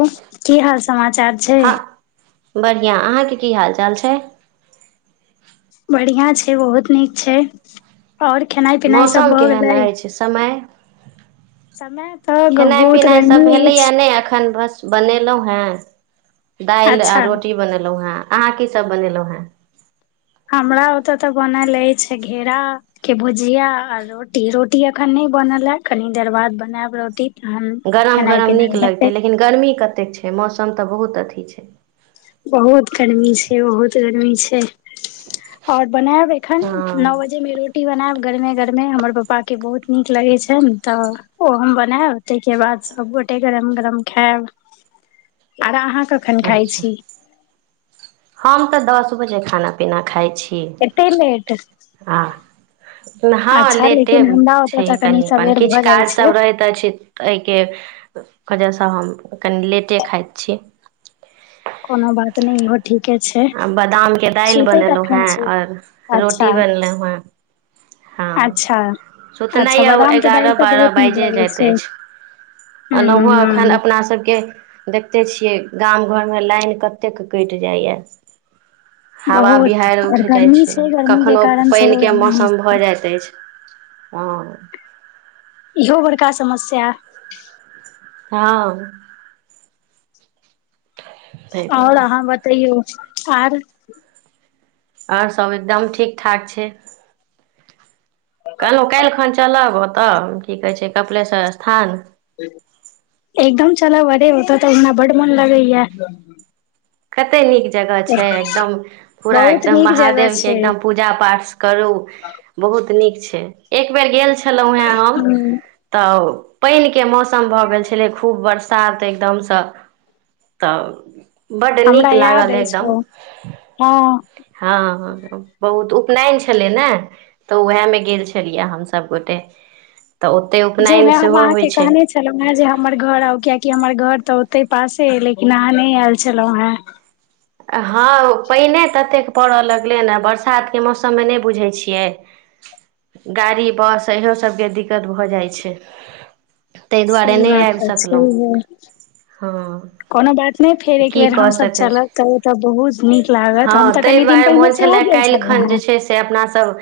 ओ की हाल समाचार छै हँ बढ़िआँ अहाँके की हाल चाल छै बढ़िआँ छै बहुत नीक छै आओर खेनाइ पिना सब मौसम भऽ केहन गेले अछि समय समय तऽ खेनाइ बहुत पिनाइ सब गर्मी भेलैए अछि नहि एखन बस बनेलहुँ हेँ दाल आ अच्छा रोटी बनेलहुं हें अहाँ की सभ बनेलहुँं हें हमरा ओतय तऽ बनल अछि घेराके भुजिया आ रोटी रोटी अखन नहि बनल हे कनि देर बाद बनायब रोटी तहन गरम खेनाइ गरम नीक पिनाइ हेतै लगतै लेकिन गर्मी कतेक छै मौसम मौसम तऽ बहुत अथी छै बहुत गर्मी छै बहुत गर्मी छै आओर बनायब एखन नओ हँ बजे मे रोटी बनायब गरमे गरमे हमर पापा के बहुत निक लगाए छै तऽ ओ हम बनाएब तै के बाद सब गोटे खायब कखन खाइ अच्छा छी हम तऽ दस बजे खाना पीना खाइत छी एते लेट आ हँ अच्छा लेटे लेकिन हमरा ओतय छै तऽ कनि अपन सवेर किछु भऽ जाइ काज छै सब रहैत अछि एहिके ओजहसँ हम कनि लेटे खाइत छी कोनो बात नहि घ आ बादामके दालि बनेलहुँ कखन हेँ छी आओर अच्छा रोटी बनेलहुँ हेँ हँ अच्छा सुतनाइ अच्छा यए बादाम के दालि एगारह तऽ बारह बहुत नीक बाजे लगै जाइत छै अछि हूं ओना एखन हूं अपनासभके देखिते छियै गाम घरमे लाइन कतेक कटि जाइए हवा बहुत बिहारि आओर उठि जाइ गर्मी छै गर्मी के कखनहु कारण सेहो पानिके एना होइ मौसम भऽ छै जाइत अछि हँ इहो बड़का समस्या हँ ताहि आओर दुआरे अहाँ बतैयौ आर आओर सभ एकदम ठीक ठाक छै कहलहुँ काल्हि खन चलब ओतऽ की कहै छै कपिलेश्वर स्थान एकदम चलऽ अरे होत तऽ हमरा ब् मन लगैय कते नीक जगह छै एकदम पूरा बहुत एकदम नीक जगह महादेव के छै एकदम पूजा पाठ करू बहुत नीक एक बेर गेल छ खेलहुॅं हेँ हम हूं तऽ पहिल के मौसम भऽ गेल छले खूब वर्षा सात एकदमसँ तऽ बड्ड हमरा नीक याद लागल अछिइ एकदम छ हँ हँ बहुत उपनयन छलै ने तऽ उएहमे गेल छलियै हम सभ गोटे तऽ ओतहि उपनयन जाहिमे हम सेहो होइ अहाँके छै कहने छलहुँ हेँ जे हमर घर आउ कियाकि हमर घर तऽ ओते पासे हय लेकिन अहाँ नहि आयल छलहुं हें हँ पानिए ततेक पड़य लगलै ने बरसातके मौसममे नहि बुझैत छियै गाड़ी बस इहो सभके दिक्कत भऽ जाइत छै ताहि दुआरे सही नहि बात आबि तऽ छै सकलहुँ हँ कोनो बात नहि फेर एक की बेर कऽ हमस सकैत छी चलब ओतऽ बहुत नीक लागत हँ हम तऽ ताहि कनि दिन दुआरे पहिने मोन सेहो छलए गेल काल्हि खन छलहुँ जे हेँ छै से अपनासभ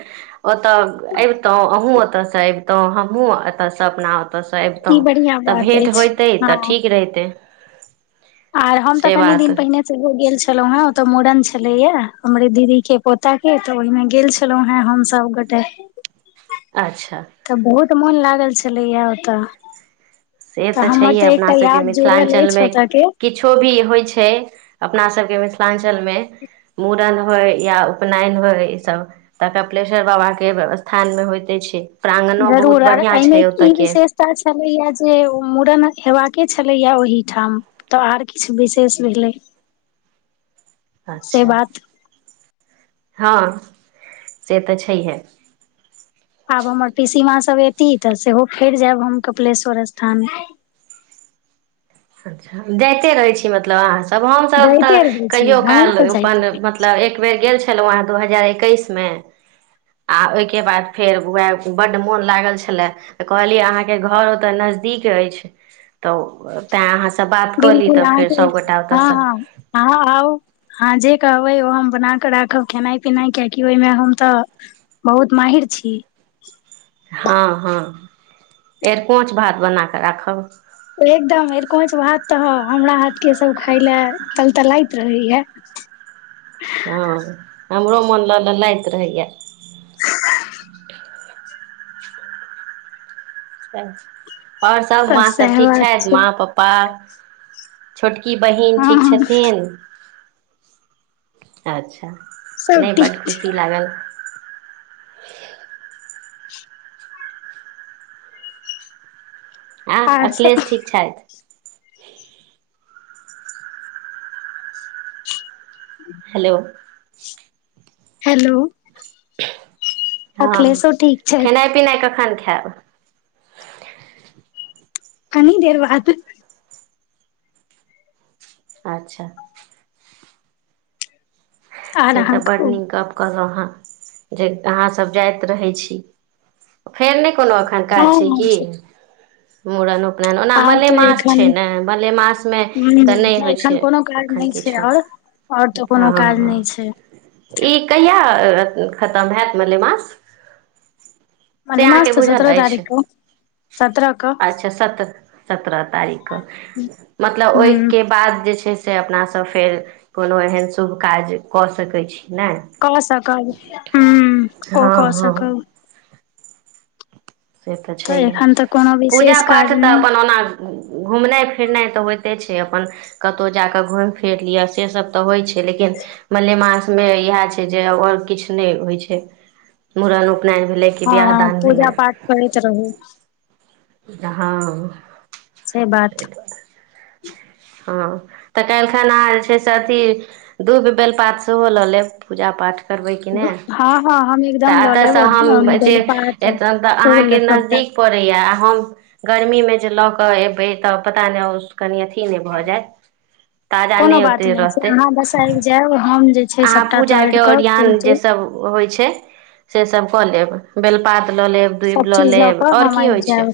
ओतऽ अबितहुँ अहुूँ ओतयसँ अबितहुँ तो हमहुँ एतऽ से अपना ओतयसँ ई अबितहुँ बढ़ियां तऽ बात भेंट अछि होइतै तऽ हँ ठीक रहितै आर हम तऽ से कनी बात दिन पहिने से हो गेल छी छलहु हें ओतऽ मूड़न छलेया हमरे दीदी के पोता के तऽ ओहिमे गेल छलौं हें हमस गोटे अच्छा बहुत तऽ मोन लागल छलैएा ओतऽ से तऽ हमर छैहे अपना एकटा सभके याद जुड़ल अछि मिथिलाञ्चलमे ओतऽ के किछो भी होइ छै अपना सबके मिथिलाञ्चलमे मूड़न होइ या उपनयन होइ ईसभ तऽ कपिलेश्वर बाबाके स्थानमे होइते छै प्राङ्गनो बहुत जरूर आर बढ़िआँ एहिमे छै क ओतयके विशेषता छलैया से मुूड़न हेबाके छलैया ओहि ठाम तऽ आर किछु विशेष भेलै से अच्छा बात हँ से तऽ छैहे आब मै सीमा सबर तऽ सेहो फेर जायब हम कपिलेश्वर स्थान अच्छा जाइते रहै छी मतलब अहाँ तब हम सब तऽ जाइते रहै छी कहियो हम काल तऽ जाइत अपन रहै मतलब एक बेर गेल छी आ ओहि बादर बड्ड मोन लागल छल अहाँके नजदीक अछि तऽ तऽ बात कऽ ली बिलकुल फेर अहाँके सभगोटा हँ ओतयसँ हँ अहाँ आउ अह जे कहबै ओ हम बना कऽ राखब खेनाइ पिनाइ कियाकि ओहिमे हम तऽ बहुत महिर छी हँ हँ एर पोच भात बना कऽ राखब एकदमर कोच भात तऽ हमरा हाथ के सब खााय ले तल त लइत रहैय हँ हमरो मोन लऽ लेल लैत रहैए अच [inaudible] आओर सभ तऽ माँ सभ सएह ठीक बात छथि छै माँ पप्पा छोट की बहिन हँ ठीक हँ छथिन अच्छा सब नहि ठीक बड्ड छै खुशी लागल ह आँ आर सब अखलेश ठीक छै हेलो हेलो [unintelligible] हँ अखिलेशो ठीक छथि खेनाइ पिनाइ कखन खायब कनी देर बाद अच्छा आर से तऽ अहाँ बड्ड कहू नीक गप कहल अहाँसभ जाइत रहै छी फेर नहि कोनो एखन हँ काज छै हम की मुूड़न ओना आब तऽ मलेमास एखन छै ने मलेमासमे तऽ नहि ह होइ छै एखन कोनो काज एखन नहि छै किछो आओर आओर तऽ कोनो काज हँ नहि छै ई कहिया खत्म भेल मलेमास से मले मास अहाँके तऽ बुझल सत्रह अछि तारीख सत्रह क अच्छा सत्रह सत्रह तारीख मतलब ह ओहिके बाद जे छै से अपनासँ फेर कोनो एहन शुभ काज कऽ सकैत छी ने कसकब ह ओ हँ हँ कहसकब से तऽ छैहे एखन तऽ कोनो पूजा विशेष पाठ काज तऽ नहि अपन ओना घुमनाइ फिरनाइ तऽ होइते छै अपन कतहु जा कऽ घुमि फिरि लिअ सेसभ तऽ होइत छै लेकिन मलेमासमे इएह छै जे आओर किछु नहि होइत छै मूड़न उपनयन भेलै कि बिआह दान भेलै कैत रहू हँ से बात हँ तऽ काल्खिन अहाँ जे छै से अथी दुूब बेल पात सेहो लऽ लेब पूजा पाठ करबै कि ने हँ हँ हम तऽ एकदम लऽ एतऽ से लेब बेलपात हम फूल अहाँके सबटा नजदीक पड़ैया गर्मी मे जे लऽ कऽ एबै तब पता नहि कनि अथि से नए भ जाय ताजा कोनो नए बात ओते नहि छै रहतय अहाँ बस आबि जायब हम जे छै अहाँ सभटा पूजा के तोड़ि कऽ फूल ओरियोन के तूल सब होय छै से सब कऽ लेब बेलपात कत लऽ लेब सब दुबि लऽ चीज लेब कऽ आओर की होइ छै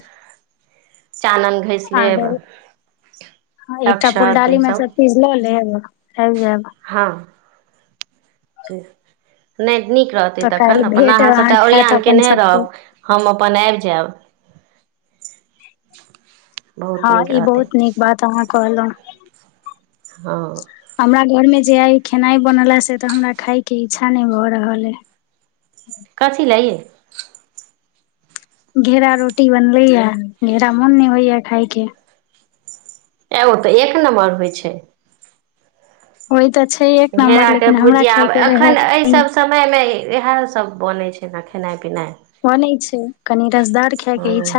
चानन घसि हँ लेब एकटा अक्षत फुलडालीमे ईसभ सभचीज लऽ लेब आबि जायब हँ से नहि नीक रहतै तऽ काल्हि तखन अपन भेट अहाँ सभटा अहाँक हैत ओरियन अपन केयने सबके रहब हम अपन आबि जायब बहुत हँ नीक ई रहतै बहुत नीक बात अहाँ कहलहुँं हँ हमरा घरमे जे आइ खेनाइ बनेलास से तऽ हमरा खायके इच्छा नहि भऽ रहल हइ कथी लए ये घेरा रोटी बनलैया घेरा मोन नहि होइया खायके ए ओ तऽ एक नम्बर होइ छै हो घेरा के भुजियाब रहए अखन एहि सब समय मे इएह सब बनय छै ने खेनाइ पिनाइ ओना छै कनी हँ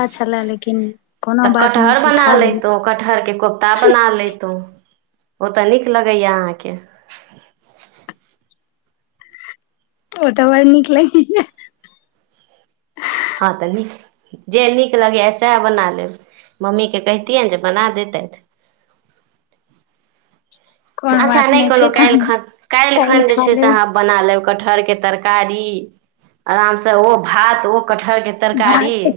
कोनो तऽ बात नहि कटहर छै बना खा लेब लेैतहुँ कटहरके कोफ्ता बना लैतहुँ ओ तऽ नीक लगैया अहाँके ओ तऽ बड़ नीक लगे हँ तऽ नीक जे नीक लगैए सएह बना लेब मम्मीकेँ कहितियैनि जे बना देतैथ कोनो अच्छा बात नहि कोहु छै काल्हि तहन खन काल्हि खन जे खा छै से लेब अहाँ बना लेब कटहर के तरकारी आराम से ओ भात ओ कटहर के तरकारी भात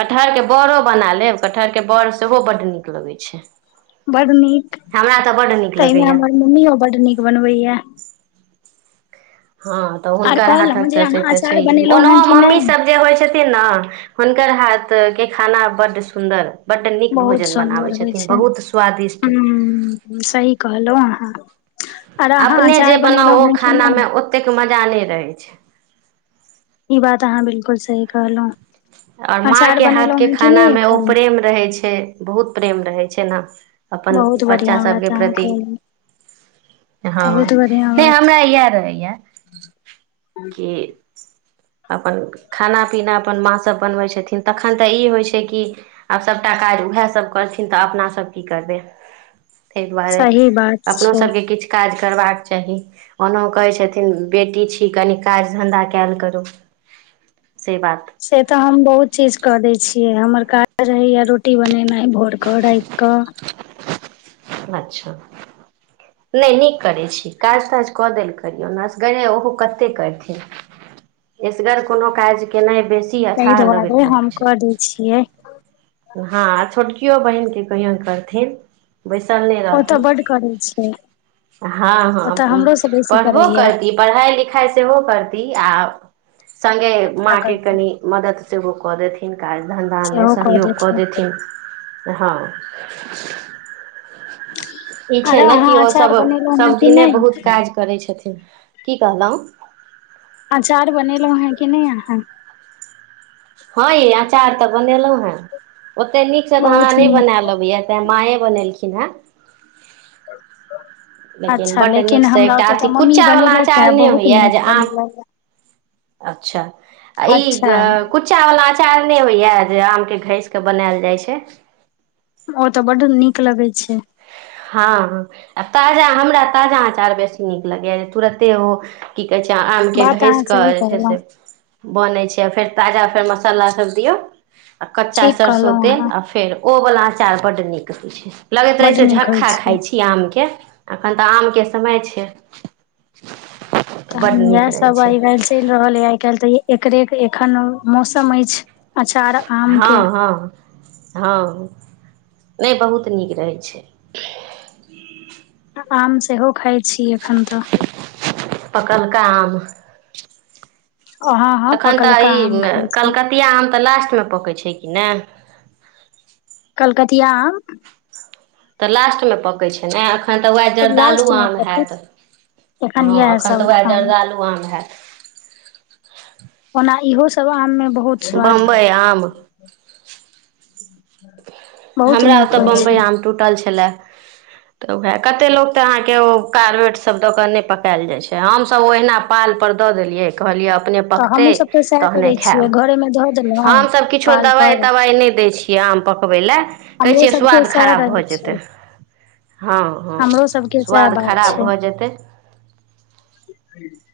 कटहरके बड़ो बना लेब कटहरके बड़ सेहो बड्ड नीक लगैत छै बड नीक हमरा तऽ बड निक ताहिमे हमर मम्मीो बड्ड नीक बनबैया हँ तऽ आर हुनकर हाथक कहलहुँ जे तऽ से अहाँ तऽ अचार छैहे बनेलहुं हें ओनहो कि नहि मम्मीसभ जे होइ छथिन ने हुनकर हाथ के खाना बड सुन्दर बड्ड नीक बहुत भोजन बनाबै सुन्दर होइ छथिन छै बहुत स्वादिष्ट ह सही कहलहु अह अपने जे बनाउ ओ हें कि नहि खानामे ओतेक मजा नहि रहैत छै ई बात अहाँ बिलकुल सही कहलहु और माँ के हाथ के खाना नहि मे ओ एखन प्रेम रहे छै बहुत प्रेम रहे छै प छैना अपन बहुत बच्चा बढ़िया सभके बात अहाँ प्रति कहलहुं हँ बहुत बढ़िया नहि बात हमरा इएह रहैए कि अपन खाना पीना अपन माँ सब बनबै छथिन तखन तऽ ई होइ छै कि आब सभटा काज उएहसभ करथिन तऽ अपनासभ की करबै ताहि दुआरे सही बात अपनो छै सबके किछु काज करबाक चाही ओना कहै छथिन बेटी छी कनि काज धन्धा कयल करू से बात से तऽ हम बहुत चीज कऽ दै छियै हमर काज रहैया रोटी बनेनाइ भोर कऽ राखि कऽ अच्छा नहि नीक करै छी काज ताज कऽ देल करियौसगरे ओहो कते करथिन एसगर कोनो काज के नहि ताहि दुआरे हम कऽ दै छियै हँ आ छोटकियो बहिनके कहियो करथिन बैसल नहि रहती ओतऽ बड्ड करै छै हँ हँ ओतऽ हमरो से बेसी पढ़बो करैया करती पढ़ाई लिखाइ सेहो करती आ सङ्गे सबटा माँके करती कनि मदति सेहो कऽ देथिन काज धन्धामे सेहो कऽ सहयोग देथिन हँ ई छै आर ने अहाँ कि अचार ओसभ बनेलहुं हें कि सभदिने बहुत नहि काज करै छथिन की कहलहुँ कने आ ह हँ य अँचार तऽ बनेलहुँ हेँ ओते नीक छै तऽ हमरा बहुत नहि नीक बनाय लेबेया ते मायएे बनेल छी ब किना लेकिन अच्छा बड्ड नीकसँ हमरा एकटा ओतऽ तऽ अथि मम्मी कुच्चावला बनेलक ये अँचार नहि बहुत होइए नीक जे आम बनेलक ये अच्छा ई अच्छा कु्चावला चारने होइया जे आम के घस के बनायल जाइ छै ओ तऽ ब् नीक लगै छै हँ ह आ ताजा हमरा ताजा अँचाार बेसी नीक लगैए जे तुरते ओ कि कहै छै आमके बात घसि अहाँ कऽ सही जे छै से कहलहुँ बनै छै आ फेर ताजा फेर मसाला सभ दियौ आ कच्चा ठीक सरसो कहलहुँ तेल अहाँ आ फेर ओवला अचार बड्ड नीक हो छै लगैत रहै बड छै नीक होइ झक्का छै खाइ छी आम के एखन तऽ आमके समय छै तऽ बड्ड तहन इएह नीक रहै सब छै आइ काल् चलि रहल है आइ काल्हि तऽ ये एकरे एखन मौसम अछि अचार आम के हँ हँ हँ नहि बहुत नीक रहै छै आम सेहो खाइ छी एखन तऽ पकलका आम हँ हँ एखन तऽ पकलका ई आम खाय छी कलकतीया आम तऽ लास्टमे पकै छै नए कलकतिया आम तऽ लास्टमे पकैत छै नए एखन तऽ वएह सब जरदालू लास्ट मे आम हैत पकत हँ इएह एखन सब तऽ वएह आम जरदालू आम हैत ओना इहो सब आम मे बहुत स्वाद बम्बइ आम बहुत हमरा नीक ओतय होइ बम्बई छै आम टूटल छलए ऽ कते त अहाँके कारबेट सब दऽ क पकायल जाइ छै हमसभ ओहिना प दऽ देलियै कह ना तऽ पैकते हमहूँ सब तऽ सएह तहने करै खैब छियै घरेमे धऽ देलहुँ हम सब पाल दवाई पर तवाई नए देय छीये काम पकबैले कहै हमरो छियै सबके स्वाद सएह खराब भऽ रहै जेतै छै हँ हँ हमरो सबके सएह स्वाद बात खराब छै भऽ जेतै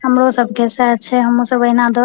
हमरो सब के साथ छै हमहु सब एऐना दो